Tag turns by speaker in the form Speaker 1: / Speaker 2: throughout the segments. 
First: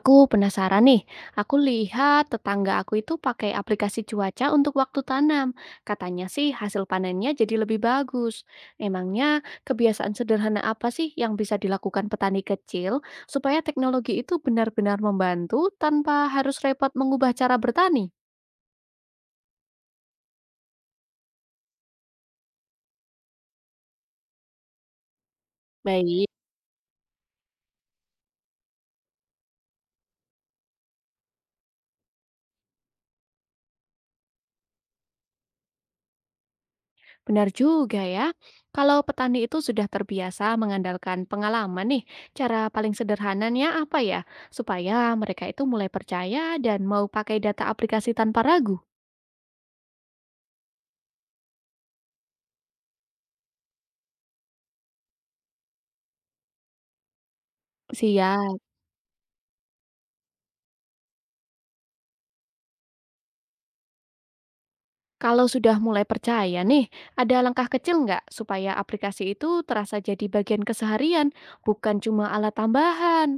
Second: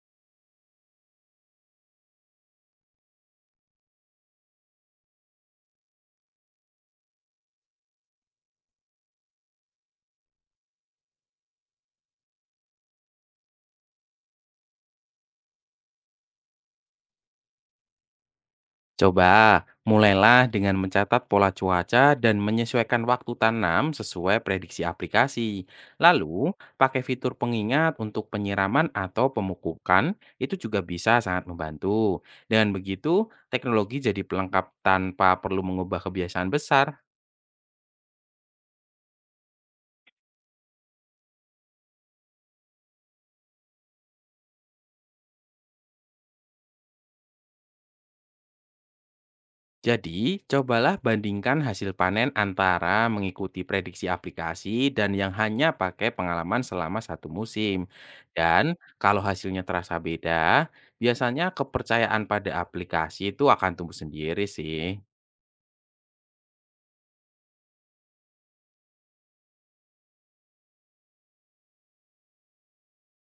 Speaker 1: Aku penasaran nih, aku lihat tetangga aku itu pakai aplikasi cuaca untuk waktu tanam. Katanya sih hasil panennya jadi lebih bagus. Emangnya kebiasaan sederhana apa sih yang bisa dilakukan petani kecil supaya teknologi itu benar-benar membantu tanpa harus repot mengubah cara bertani?
Speaker 2: Coba mulailah dengan mencatat pola cuaca dan menyesuaikan waktu tanam sesuai prediksi aplikasi.
Speaker 1: Baik.
Speaker 2: Lalu, pakai fitur pengingat untuk penyiraman atau pemupukan itu juga bisa sangat membantu. Dengan begitu, teknologi jadi pelengkap tanpa perlu mengubah kebiasaan besar.
Speaker 1: Benar juga ya. Kalau petani itu sudah terbiasa mengandalkan pengalaman nih, cara paling sederhananya apa ya? Supaya mereka itu mulai percaya dan mau pakai data aplikasi tanpa ragu.
Speaker 2: Jadi, cobalah bandingkan hasil panen antara mengikuti prediksi aplikasi dan yang hanya pakai pengalaman selama satu musim.
Speaker 1: Siap.
Speaker 2: Dan kalau hasilnya terasa beda, biasanya kepercayaan pada aplikasi itu akan tumbuh sendiri sih.
Speaker 1: Kalau sudah mulai percaya nih, ada langkah kecil nggak supaya aplikasi itu terasa jadi bagian keseharian, bukan cuma alat tambahan?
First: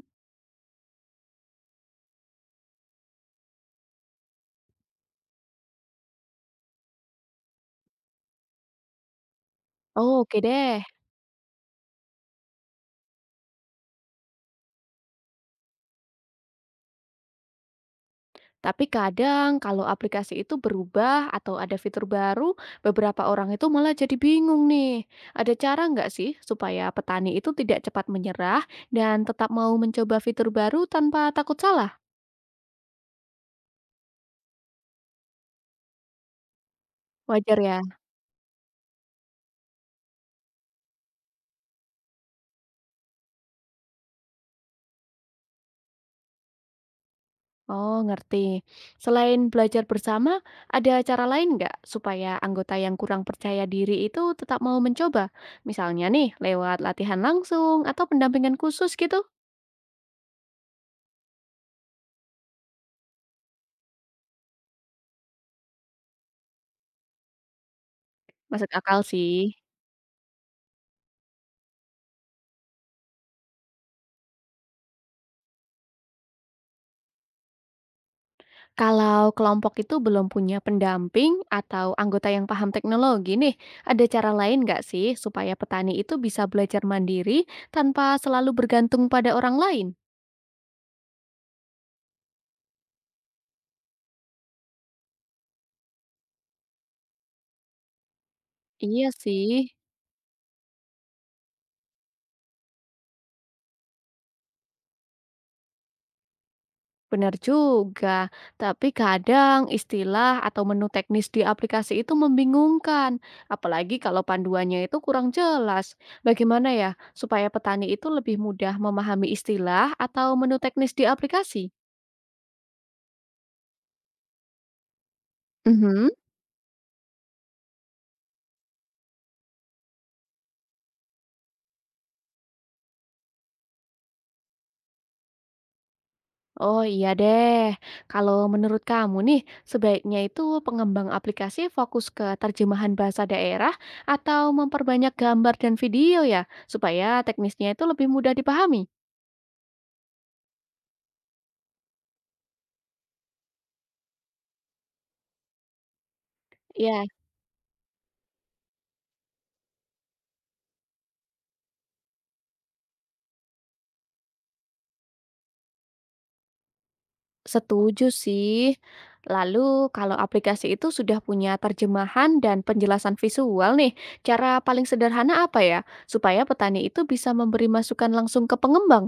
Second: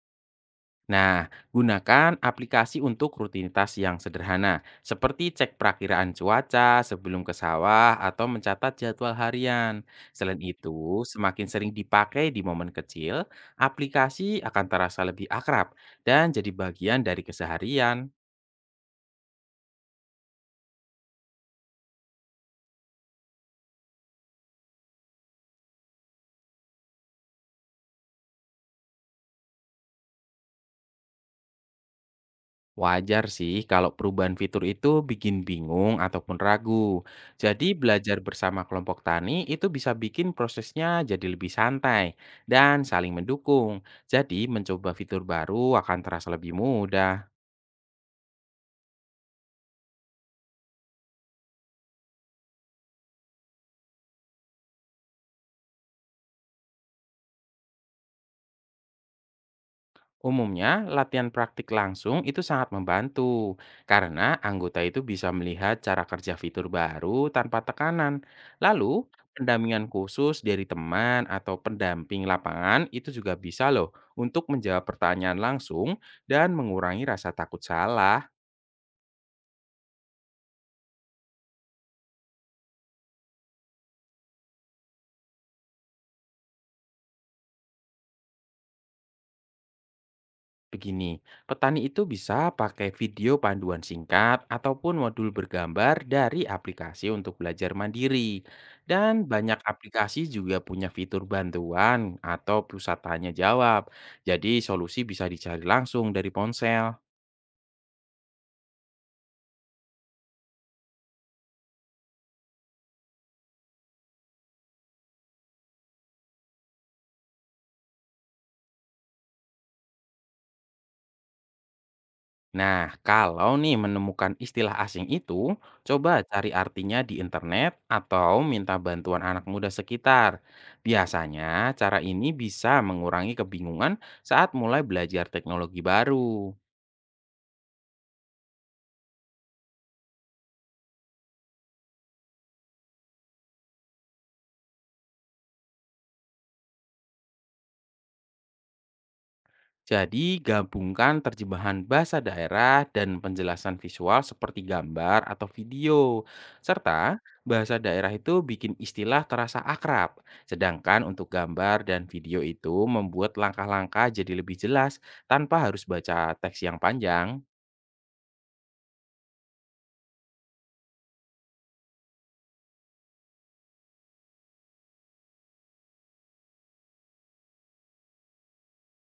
Speaker 2: Nah, gunakan aplikasi untuk rutinitas yang sederhana, seperti cek perakiraan cuaca sebelum ke sawah atau mencatat jadwal harian.
Speaker 1: Oh,
Speaker 2: Selain
Speaker 1: oke deh.
Speaker 2: itu, semakin sering dipakai di momen kecil, aplikasi akan terasa lebih akrab dan jadi bagian dari keseharian.
Speaker 1: Tapi kadang kalau aplikasi itu berubah atau ada fitur baru, beberapa orang itu malah jadi bingung nih. Ada cara nggak sih supaya petani itu tidak cepat menyerah dan tetap mau mencoba fitur baru tanpa takut salah?
Speaker 2: Wajar sih kalau perubahan fitur itu bikin bingung ataupun ragu.
Speaker 1: Wajar
Speaker 2: Jadi
Speaker 1: ya?
Speaker 2: belajar bersama kelompok tani itu bisa bikin prosesnya jadi lebih santai dan saling mendukung. Jadi mencoba fitur baru akan terasa lebih mudah.
Speaker 1: Oh, ngerti. Selain belajar bersama, ada cara lain nggak supaya anggota yang kurang percaya diri itu tetap mau mencoba? Misalnya nih, lewat latihan langsung atau pendampingan khusus gitu?
Speaker 2: Umumnya, latihan praktik langsung itu sangat membantu karena anggota itu bisa melihat cara kerja fitur baru tanpa tekanan.
Speaker 1: Masuk akal
Speaker 2: Lalu,
Speaker 1: sih.
Speaker 2: pendampingan khusus dari teman atau pendamping lapangan itu juga bisa loh untuk menjawab pertanyaan langsung dan mengurangi rasa takut salah.
Speaker 1: Kalau kelompok itu belum punya pendamping atau anggota yang paham teknologi nih, ada cara lain nggak sih supaya petani itu bisa belajar mandiri tanpa selalu bergantung pada orang lain?
Speaker 2: Begini, petani itu bisa pakai video panduan singkat ataupun modul bergambar dari aplikasi untuk belajar mandiri.
Speaker 1: Iya
Speaker 2: Dan banyak
Speaker 1: sih,
Speaker 2: aplikasi juga punya fitur bantuan atau pusat tanya jawab. Jadi solusi bisa dicari langsung dari ponsel.
Speaker 1: benar juga. Tapi kadang istilah atau menu teknis di aplikasi itu membingungkan, apalagi kalau panduannya itu kurang jelas. Bagaimana ya supaya petani itu lebih mudah memahami istilah atau menu teknis di aplikasi?
Speaker 2: Nah, kalau nih menemukan istilah asing itu, coba cari artinya di internet atau minta bantuan anak muda sekitar. Biasanya, cara ini bisa mengurangi kebingungan saat mulai belajar teknologi baru.
Speaker 1: Oh iya deh, kalau menurut kamu nih, sebaiknya itu pengembang aplikasi fokus ke terjemahan bahasa daerah atau memperbanyak gambar dan video ya, supaya teknisnya itu lebih mudah dipahami?
Speaker 2: Jadi, gabungkan terjemahan bahasa daerah dan penjelasan visual seperti gambar atau video.
Speaker 1: Ya,
Speaker 2: Serta, bahasa daerah itu bikin istilah terasa akrab. Sedangkan untuk gambar dan video itu membuat langkah-langkah jadi lebih jelas tanpa harus baca teks yang panjang.
Speaker 1: setuju sih. Lalu, kalau aplikasi itu sudah punya terjemahan dan penjelasan visual nih, cara paling sederhana apa ya, supaya petani itu bisa memberi masukan langsung ke pengembang?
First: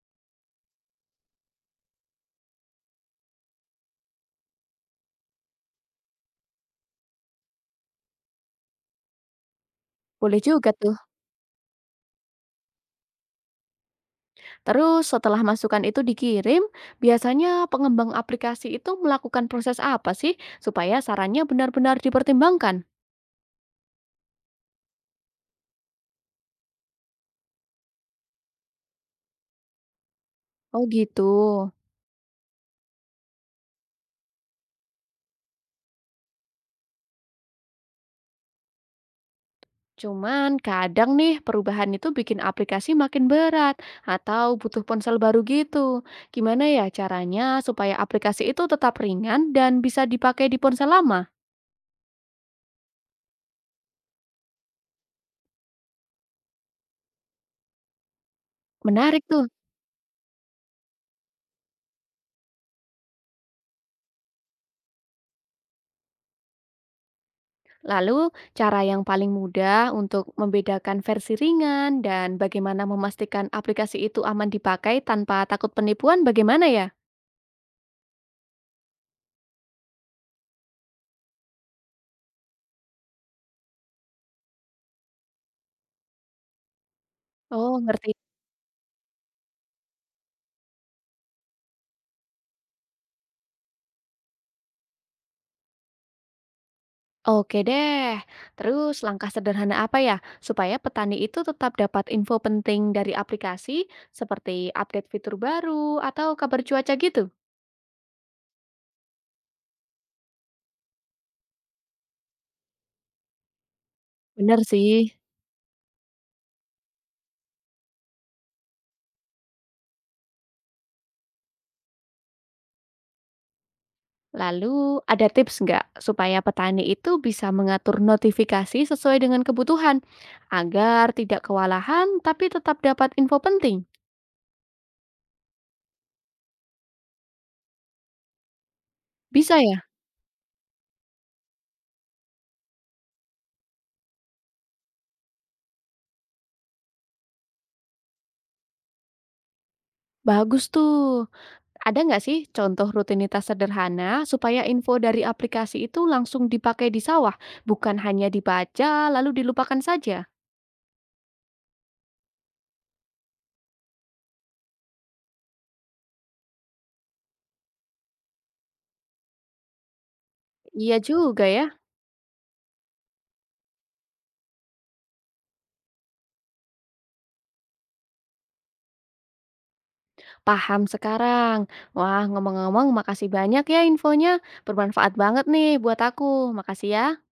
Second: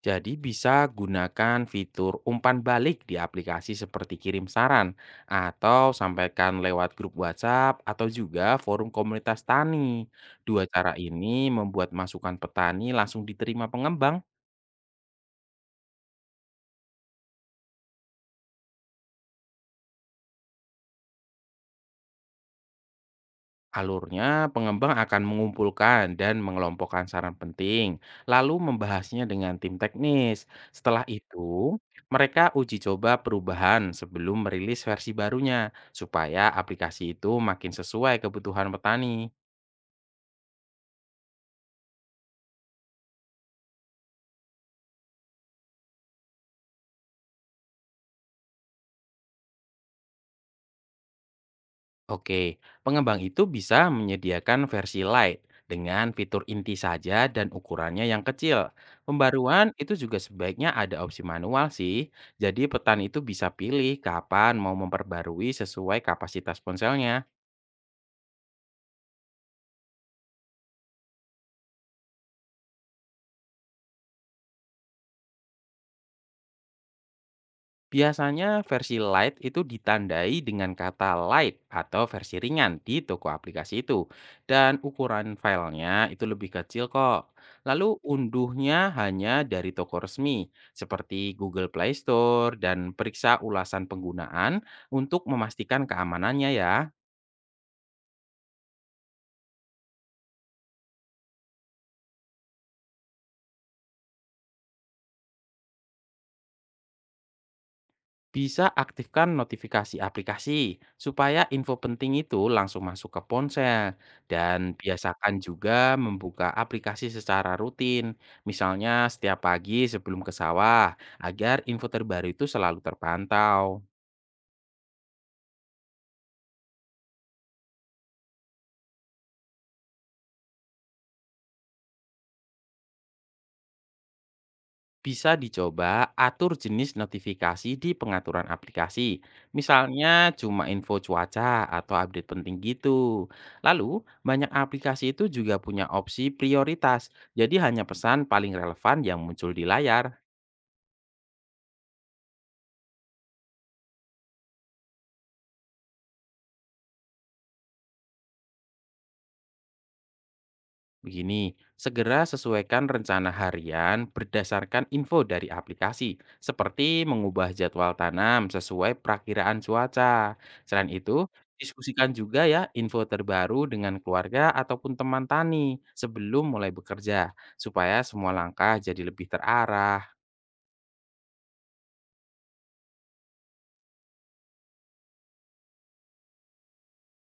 Speaker 2: Jadi bisa gunakan fitur umpan balik di aplikasi seperti kirim saran atau sampaikan lewat grup WhatsApp atau juga forum komunitas tani.
Speaker 1: Boleh
Speaker 2: Dua
Speaker 1: juga tuh.
Speaker 2: cara ini membuat masukan petani langsung diterima pengembang.
Speaker 1: Terus setelah masukan itu dikirim, biasanya pengembang aplikasi itu melakukan proses apa sih supaya sarannya benar-benar dipertimbangkan?
Speaker 2: Alurnya, pengembang akan mengumpulkan dan mengelompokkan saran penting, lalu membahasnya dengan tim teknis.
Speaker 1: Oh
Speaker 2: Setelah
Speaker 1: gitu.
Speaker 2: itu, mereka uji coba perubahan sebelum merilis versi barunya, supaya aplikasi itu makin sesuai kebutuhan petani.
Speaker 1: Cuman kadang nih perubahan itu bikin aplikasi makin berat atau butuh ponsel baru gitu. Gimana ya caranya supaya aplikasi itu tetap ringan dan bisa dipakai di ponsel lama?
Speaker 2: Oke, pengembang itu bisa menyediakan versi light dengan fitur inti saja dan ukurannya yang kecil.
Speaker 1: Menarik tuh.
Speaker 2: Pembaruan itu juga sebaiknya ada opsi manual sih. Jadi petan itu bisa pilih kapan mau memperbarui sesuai kapasitas ponselnya.
Speaker 1: Lalu, cara yang paling mudah untuk membedakan versi ringan dan bagaimana memastikan aplikasi itu aman dipakai tanpa takut penipuan bagaimana ya?
Speaker 2: Biasanya versi light itu ditandai dengan kata light atau versi ringan di toko aplikasi itu. Dan ukuran filenya itu lebih kecil kok.
Speaker 1: Oh,
Speaker 2: Lalu
Speaker 1: ngerti.
Speaker 2: unduhnya hanya dari toko resmi seperti Google Play Store dan periksa ulasan penggunaan untuk memastikan keamanannya ya.
Speaker 1: Oke deh. Terus langkah sederhana apa ya supaya petani itu tetap dapat info penting dari aplikasi seperti update fitur baru atau kabar cuaca gitu?
Speaker 2: Bisa aktifkan notifikasi aplikasi supaya info penting itu langsung masuk ke ponsel
Speaker 1: Bener
Speaker 2: dan
Speaker 1: sih.
Speaker 2: biasakan juga membuka aplikasi secara rutin. Misalnya setiap pagi sebelum ke sawah agar info terbaru itu selalu terpantau.
Speaker 1: Lalu ada tips nggak supaya petani itu bisa mengatur notifikasi sesuai dengan kebutuhan agar tidak kewalahan tapi tetap dapat info penting?
Speaker 2: Bisa dicoba atur jenis notifikasi di pengaturan aplikasi.
Speaker 1: Bisa ya?
Speaker 2: Misalnya cuma info cuaca atau update penting gitu. Lalu, banyak aplikasi itu juga punya opsi prioritas. Jadi hanya pesan paling relevan yang muncul di layar.
Speaker 1: Bagus tuh. Ada nggak sih contoh rutinitas sederhana supaya info dari aplikasi itu langsung dipakai di sawah, bukan hanya dibaca lalu dilupakan saja?
Speaker 2: Begini, segera sesuaikan rencana harian berdasarkan info dari aplikasi, seperti mengubah jadwal tanam sesuai perakiraan cuaca. Selain
Speaker 1: Iya
Speaker 2: itu,
Speaker 1: juga ya,
Speaker 2: diskusikan juga ya info terbaru dengan keluarga ataupun teman tani sebelum mulai bekerja, supaya semua langkah jadi lebih terarah.
Speaker 1: paham sekarang. Wah, ngomong-ngomong, makasih banyak ya infonya. Bermanfaat banget nih buat aku. Makasih ya.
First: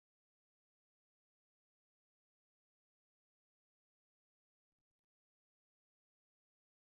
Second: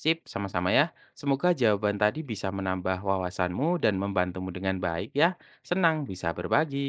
Speaker 2: Sip, sama-sama ya. Semoga jawaban tadi bisa menambah wawasanmu dan membantumu dengan baik ya. Senang bisa berbagi.